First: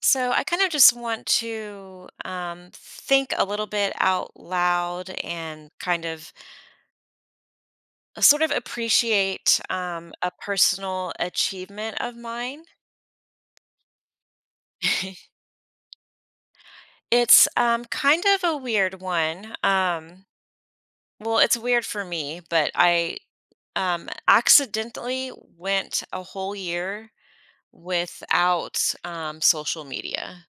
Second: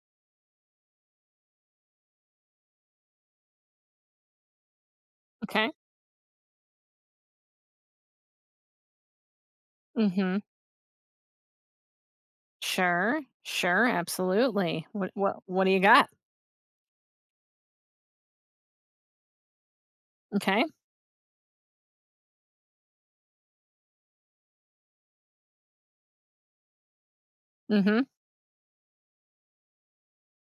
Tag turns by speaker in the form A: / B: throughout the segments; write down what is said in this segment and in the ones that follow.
A: So I kind of just want to think a little bit out loud
B: Okay.
A: and kind of sort of appreciate a
B: Mm-hmm.
A: personal achievement of mine.
B: Sure. Sure. Absolutely. What what what do you got?
A: It's kind of a weird one.
B: Okay.
A: Well, it's weird for me, but I accidentally went a whole year
B: Mm-hmm.
A: without social media.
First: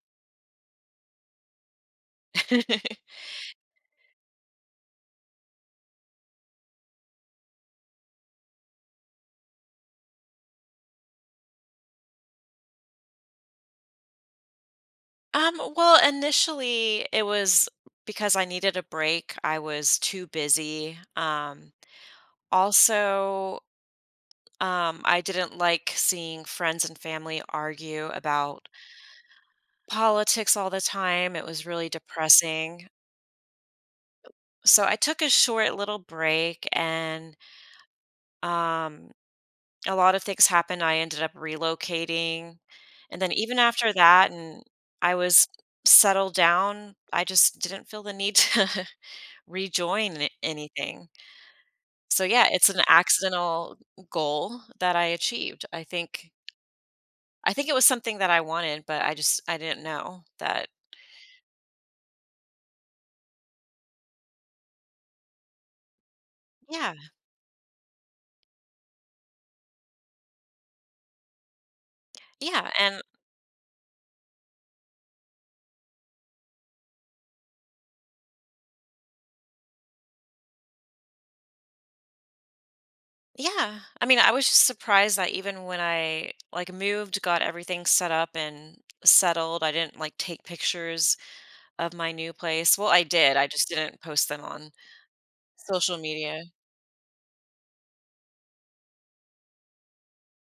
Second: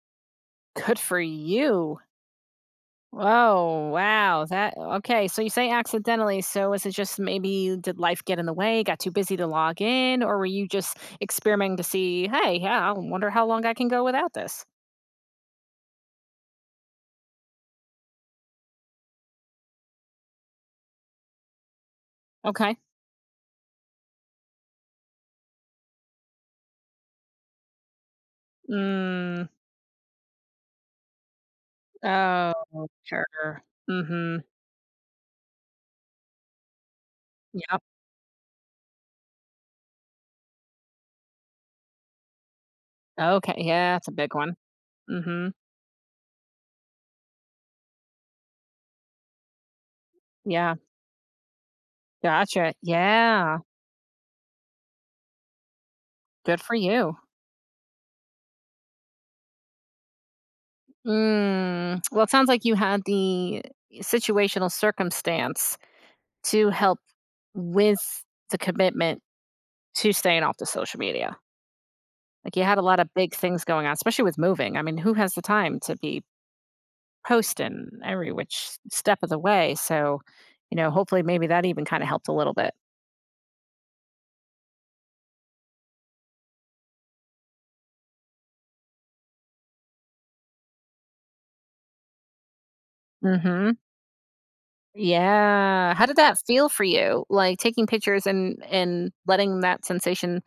B: Good for you. Oh wow. That okay. So you say accidentally. So is it just maybe did life get in the way? Got too busy to log in, or were you just experimenting to see? Hey, yeah. I wonder how long I can go without this.
A: Well, initially it was because I needed a break. I was too busy.
B: Okay.
A: Also, I didn't like seeing friends and family argue about
B: Mm.
A: politics all the time. It was really
B: Oh,
A: depressing.
B: sure. Mm-hmm.
A: So I took a short little break and
B: Yep.
A: um, a lot of things happened. I ended up relocating. And then
B: Okay.
A: even after
B: Yeah, that's a
A: that,
B: big one.
A: and I
B: Mm-hmm.
A: was settled down, I just didn't feel the need to rejoin a
B: Yeah.
A: anything. So, yeah, it's
B: Gotcha.
A: an
B: Yeah.
A: accidental goal that I achieved. I think
B: Good for you.
A: I think it was something that I wanted, but I didn't know that.
B: Mm, well, it sounds like you had the situational circumstance to
A: Yeah,
B: help with the commitment to staying off the social media. Like you
A: yeah,
B: had a lot
A: and
B: of big things going on, especially with moving. I mean, who has the time to be posting every which step of the way? So, you know, hopefully maybe that even kind of helped a little bit.
A: yeah. I mean, I was just surprised that even when I, like, moved, got everything set up and settled, I didn't, like, take pictures of my new place. Well, I did, I just
B: Mhm.
A: didn't post them on
B: Yeah.
A: social
B: How did that
A: media.
B: feel for you? Like taking pictures and letting that sensation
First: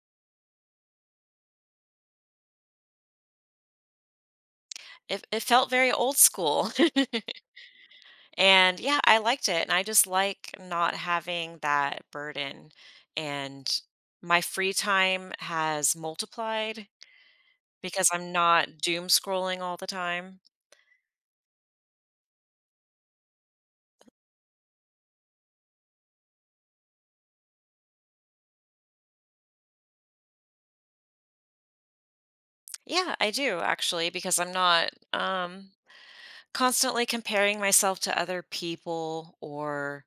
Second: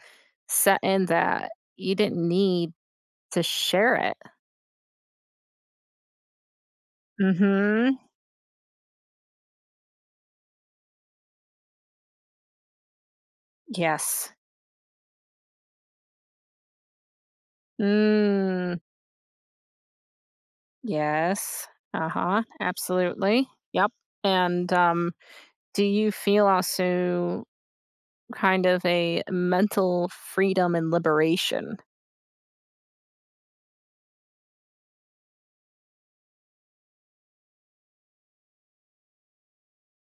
B: set in that you didn't need to share it.
A: It felt very old school.
B: Mhm.
A: And yeah, I liked it. And I just like not having that burden. And
B: Yes.
A: my free time has multiplied because I'm
B: Mm.
A: not doom scrolling all the time.
B: Yes. Uh-huh. Absolutely. Yep. And do you feel also kind of a mental freedom and liberation?
A: Yeah, I do actually, because I'm not constantly comparing myself to other people or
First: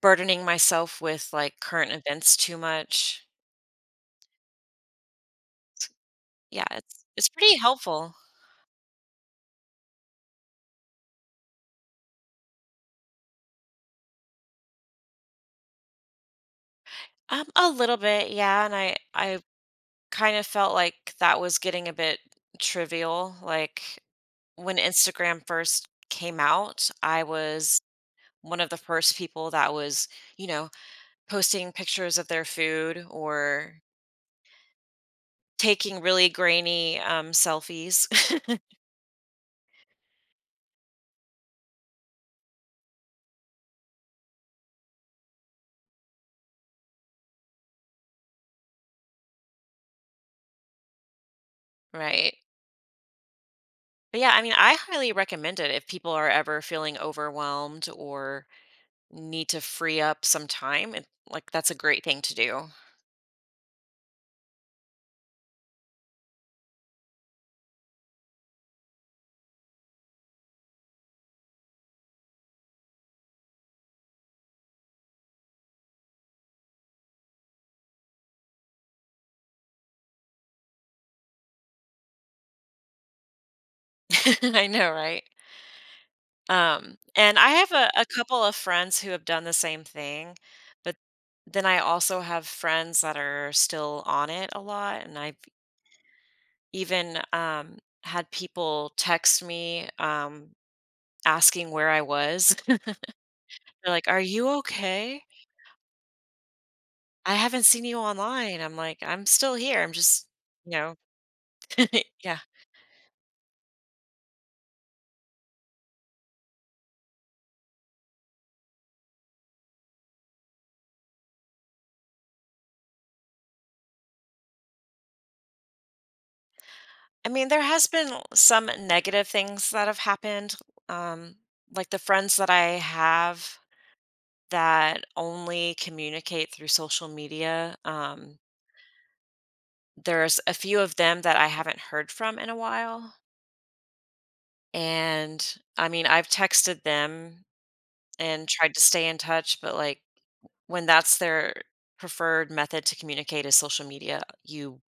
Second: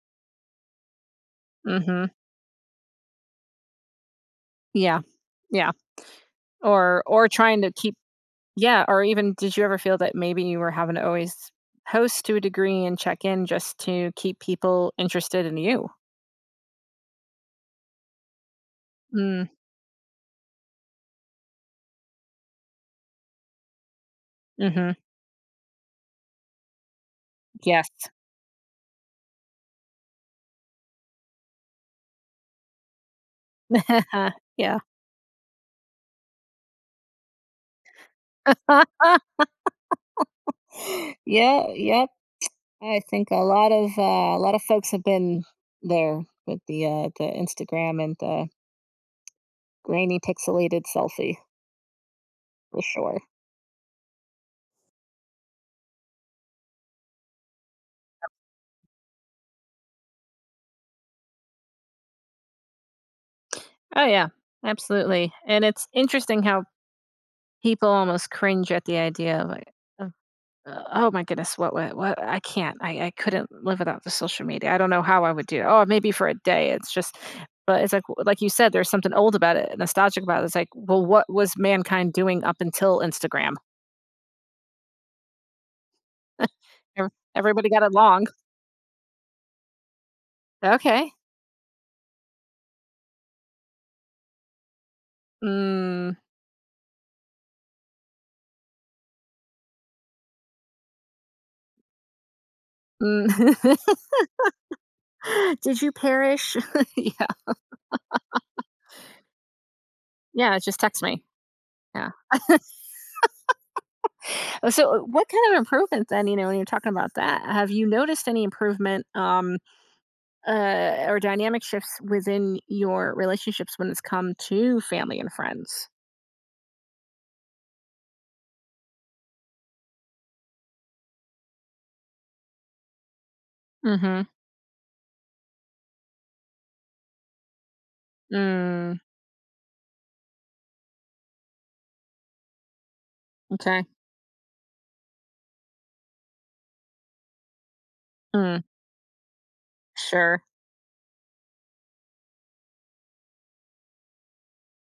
A: burdening myself with like current
B: Mhm.
A: events too much.
B: Yeah. Yeah.
A: Yeah, it's
B: Or
A: it's pretty
B: trying to keep
A: helpful.
B: yeah, or even did you ever feel that maybe you were having to always host to a degree and check in just to keep people interested in you?
A: A little bit, yeah. And I
B: Mm.
A: kind of felt like that was getting a bit trivial. Like when
B: Mhm.
A: Instagram first came out, I was
B: Yes.
A: one of the first people that was, you know, posting pictures of their food or
B: yeah.
A: taking really grainy selfies.
B: yeah, yeah. I think a lot of folks have been there with the Instagram and the grainy pixelated selfie
A: Right.
B: for sure.
A: But yeah, I mean, I highly recommend it if people are ever feeling overwhelmed or need to free up some time. It, like, that's a great thing to do.
B: Oh yeah, absolutely. And it's interesting how people almost cringe at the idea of like, of, oh my goodness, what, what? I can't, I couldn't live without the social media. I don't know how I would do it. Oh, maybe for a day. It's just, but it's like you said, there's something old about it, nostalgic about it. It's like, well, what was mankind doing up until Instagram?
A: I know, right?
B: Ev-
A: And I
B: Everybody
A: have
B: got
A: a
B: along.
A: couple of friends who have done the same thing, but
B: Okay.
A: then I also have friends that are still on it a lot, and I've
B: Mm,
A: even, had people text me, asking where I was. They're
B: mm.
A: like, "Are you okay?
B: Did you perish? Yeah.
A: I haven't seen you online." I'm like, "I'm still here, I'm just,"
B: Yeah,
A: you
B: just
A: know.
B: text me. Yeah.
A: Yeah.
B: Oh, so, what kind of improvement then, you know, when you're talking about that, have you noticed any improvement, or dynamic shifts within your relationships when it's come to family and friends?
A: I mean, there has been some negative things that have happened, um, like the friends that I have
B: Mhm.
A: that only communicate through social media.
B: Mm,
A: There's a few of them that I haven't heard from in a while.
B: okay.
A: And I mean, I've texted them and
B: Mm,
A: tried to stay in touch, but like
B: sure.
A: when that's their preferred method to communicate is social media, you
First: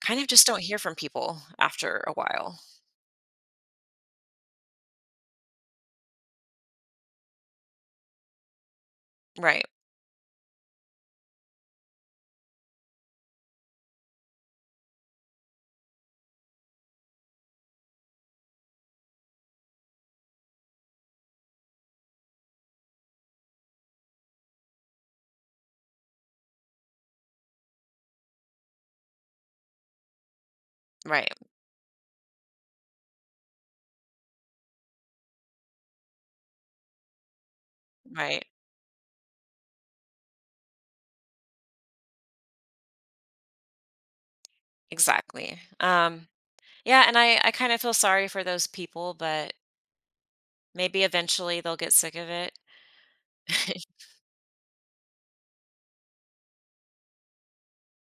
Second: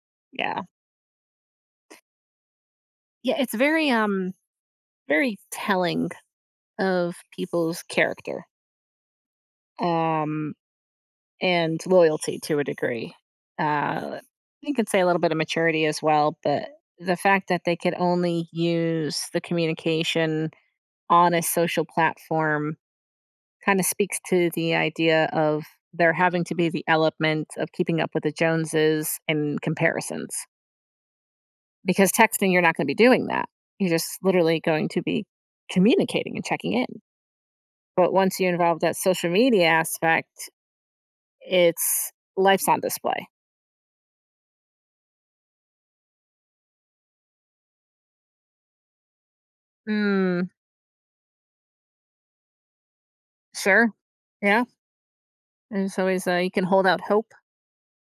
A: kind of just don't
B: Yeah.
A: hear from people after a while.
B: Yeah, it's very, very telling of people's character.
A: Right,
B: Um and loyalty to a degree. Uh, you could say a little bit of maturity as well, but the fact that they could only use the communication on a social platform kind of speaks to the idea of there having to be the element of keeping up with the Joneses and comparisons.
A: right,
B: Because texting, you're not going to be doing that. You're just literally going to be communicating and checking in. But once
A: right.
B: you involve that social media aspect, it's life's on display.
A: Exactly. Yeah, and I kind of feel sorry for those people, but
B: Mm,
A: maybe eventually they'll get sick of it.
B: sure. Yeah. And it's always you can hold out hope.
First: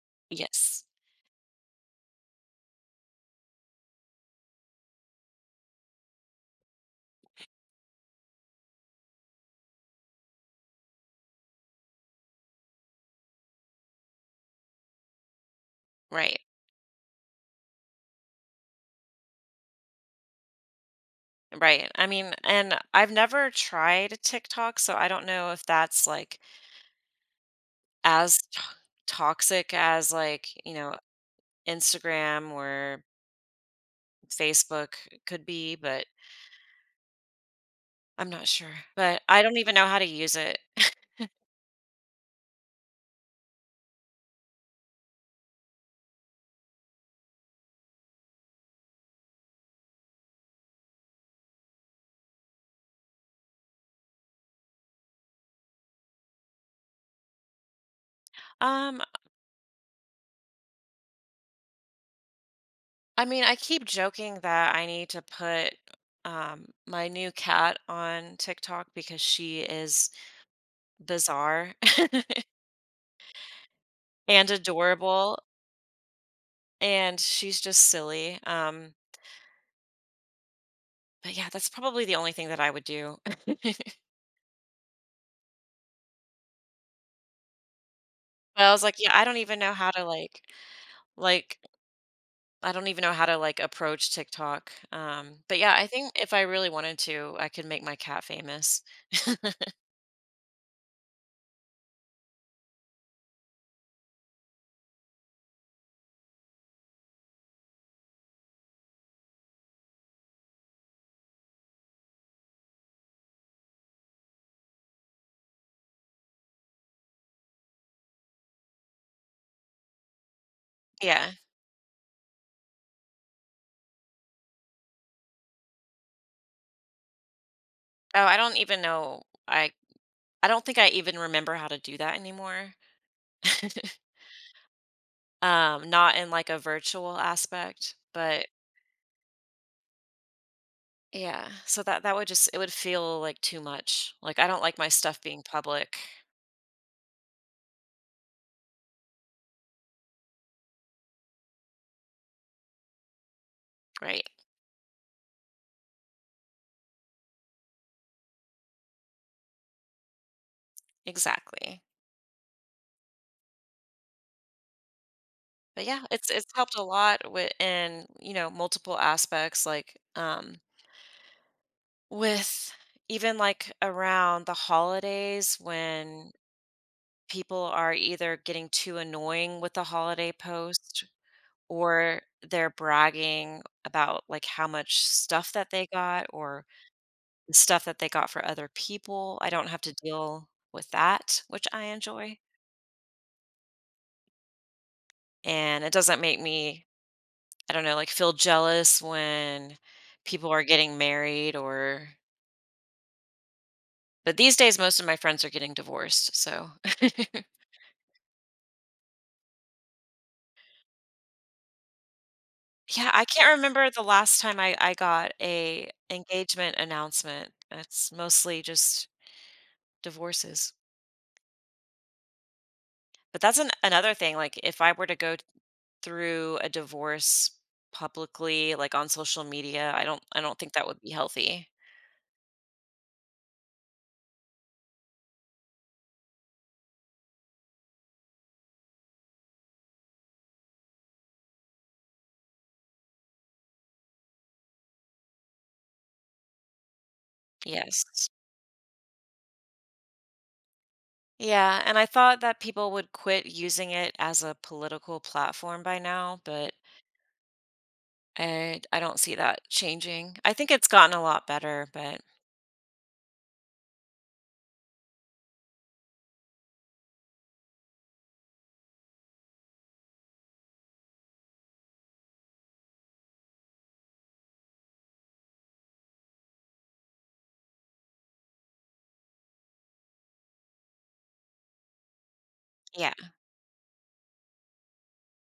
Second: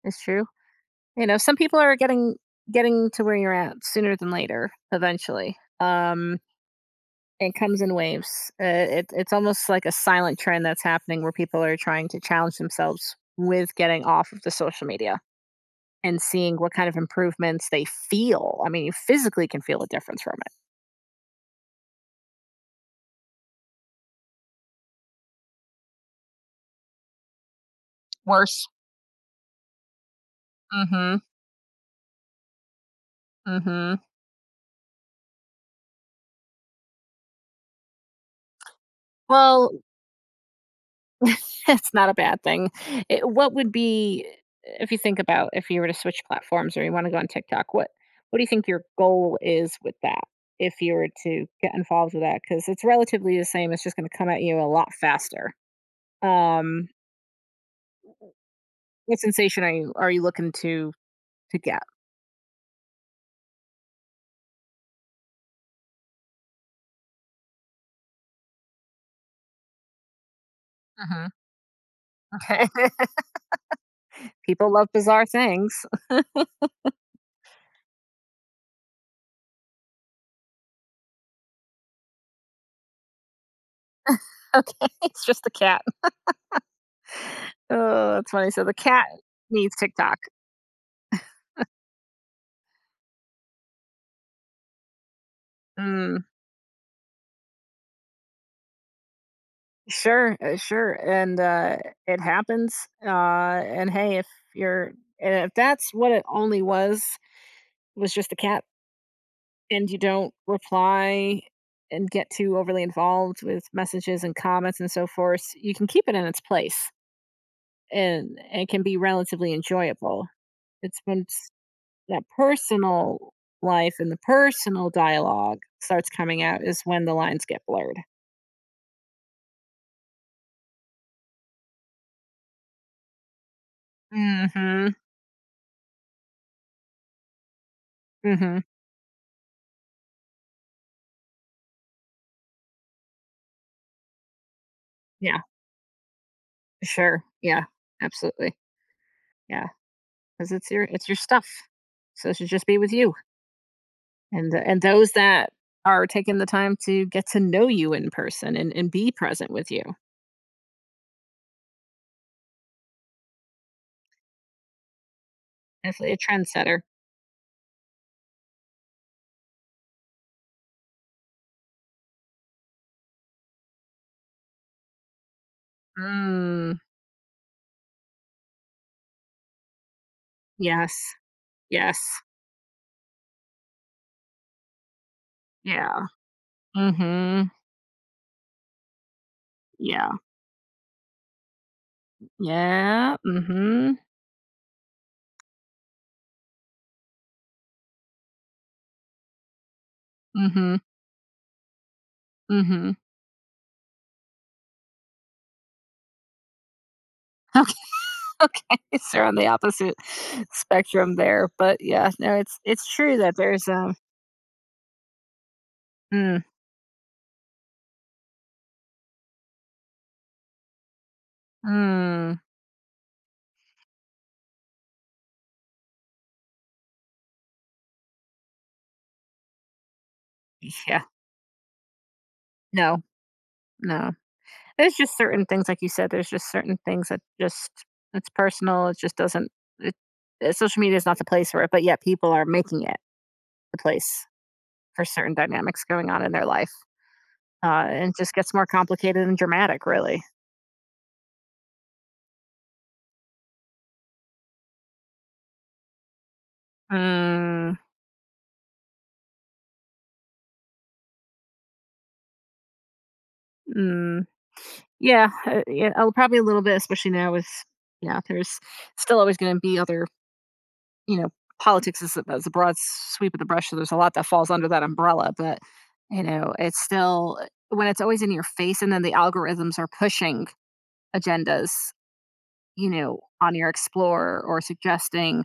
B: It's true.
A: Yes.
B: You know, some people are getting to where you're at sooner than later. Eventually, it comes in waves. It, it's almost like a silent trend that's happening where people are trying to challenge themselves with getting off of the social media and
A: Right.
B: seeing what kind of improvements they feel. I mean, you physically can feel a difference from it.
A: Right. I mean, and I've never tried TikTok, so I don't know if that's like as to
B: Worse.
A: toxic as like, you know,
B: Mm-hmm.
A: Instagram or
B: Hmm.
A: Facebook could be, but I'm not sure. But I don't
B: Well,
A: even know how to use it.
B: it's not a bad thing. It what would be if you think about if you were to switch platforms or you wanna go on TikTok, what do you think your goal is with that if you were to get involved with that, because it's relatively the same, it's just gonna come at you a lot faster. Um,
A: Um,
B: what sensation are you looking to get?
A: I mean, I keep joking that I need to put my new cat on TikTok because she is
B: Mhm,
A: bizarre
B: okay.
A: and
B: People love bizarre
A: adorable
B: things.
A: and she's just silly. But yeah, that's probably the only thing that I would do.
B: Okay, it's just the cat. Oh, that's funny. So
A: But I
B: the
A: was like,
B: cat
A: yeah, I don't even
B: needs
A: know how to
B: TikTok.
A: like I don't even know how to like approach TikTok. But yeah, I think
B: Mm.
A: if I really wanted to, I could make my cat famous.
B: Sure, sure, and, it happens, and, hey, if you're and if that's what it only was just a cat, and you don't reply and get too overly involved with messages and comments and so forth, you can keep it in its place, and it can be relatively enjoyable. It's when
A: Yeah.
B: it's that personal life and the personal dialogue starts coming out is when the lines get blurred.
A: Oh, I don't even know. I I don't think I even remember how to do that anymore.
B: Mhm,
A: Not in like a virtual aspect, but
B: mhm,
A: yeah. So that would just it would feel like too much. Like I don't like my stuff
B: yeah,
A: being public.
B: sure, yeah, absolutely. Yeah, because it's your stuff. So it should just be with you
A: Right.
B: and th and those that are taking the time to get to know you in person and be present with you.
A: Exactly. But yeah,
B: Definitely a
A: it's helped
B: trendsetter.
A: a lot with in, you know, multiple aspects, like, with even, like, around the holidays when
B: Mm,
A: people are either getting too annoying with the holiday
B: yes,
A: post
B: yes,
A: or they're bragging about, like, how much stuff that they
B: yeah,
A: got or
B: mm, mhm,
A: the stuff that they got for other people. I don't have to
B: yeah,
A: deal with that, which I enjoy,
B: yeah, mm, mhm,
A: and it doesn't make me I don't know, like, feel jealous when people are
B: mm,
A: getting married or
B: mhm, mm, mhm.
A: but these days, most of my friends are getting divorced, so
B: Okay, okay, so on the opposite spectrum there, but yeah, no, it's
A: Yeah,
B: true
A: I
B: that
A: can't
B: there's,
A: remember
B: um
A: the last time I got a
B: mm,
A: engagement announcement. It's mostly just divorces.
B: mm,
A: But that's an another thing, like, if I were to go through a divorce publicly, like, on social media, I don't think that would
B: yeah,
A: be healthy.
B: no, no. There's just certain things, like you said, there's just certain things that just it's personal. It just doesn't. It, social media is not the place for it, but yet people are making it the place for certain dynamics going on in their life, and it
A: Yes.
B: just gets more complicated and dramatic, really.
A: Yeah, and I thought that people would quit using it as a political platform by now, but
B: Mm,
A: I don't see that changing. I think it's gotten a lot better, but
B: mm, yeah, yeah, probably a little bit, especially now with yeah. There's still always going to be other you know, politics is a broad sweep of the brush, so there's a lot that falls under that umbrella, but, you know, it's still when it's always in your face and then the algorithms are pushing agendas, you
A: yeah,
B: know, on your Explorer or suggesting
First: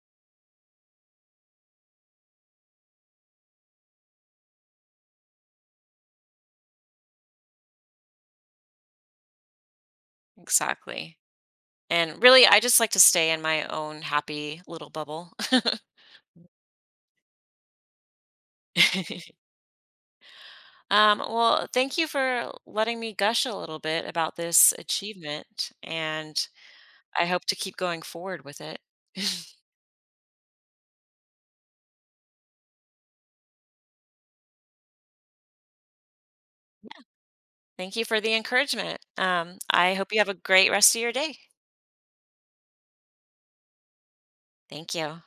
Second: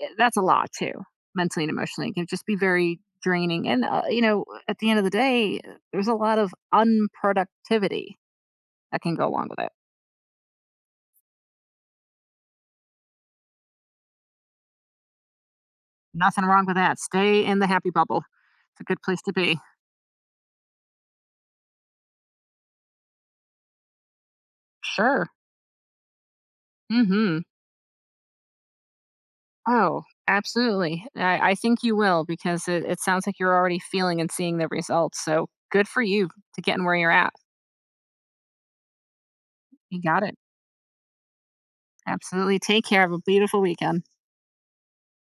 B: eh, that's a lot too, mentally and emotionally. It can just be very draining, and, you know, at the end of the day, there's a lot of unproductivity that can go along with it.
A: exactly. And really, I just like to stay in my own happy little bubble.
B: Nothing wrong with that. Stay in the happy bubble. It's a good place to be.
A: Well, thank you for letting me gush a little bit about this
B: Sure.
A: achievement, and I
B: Mhm.
A: hope to keep going forward with it.
B: Oh, absolutely. I think you will because it sounds like you're already feeling and seeing the results. So good for you to getting where you're at.
A: Thank you for the encouragement. I
B: You
A: hope you
B: got
A: have
B: it.
A: a great rest of your day.
B: Absolutely. Take care. Have a beautiful weekend.
A: Thank you.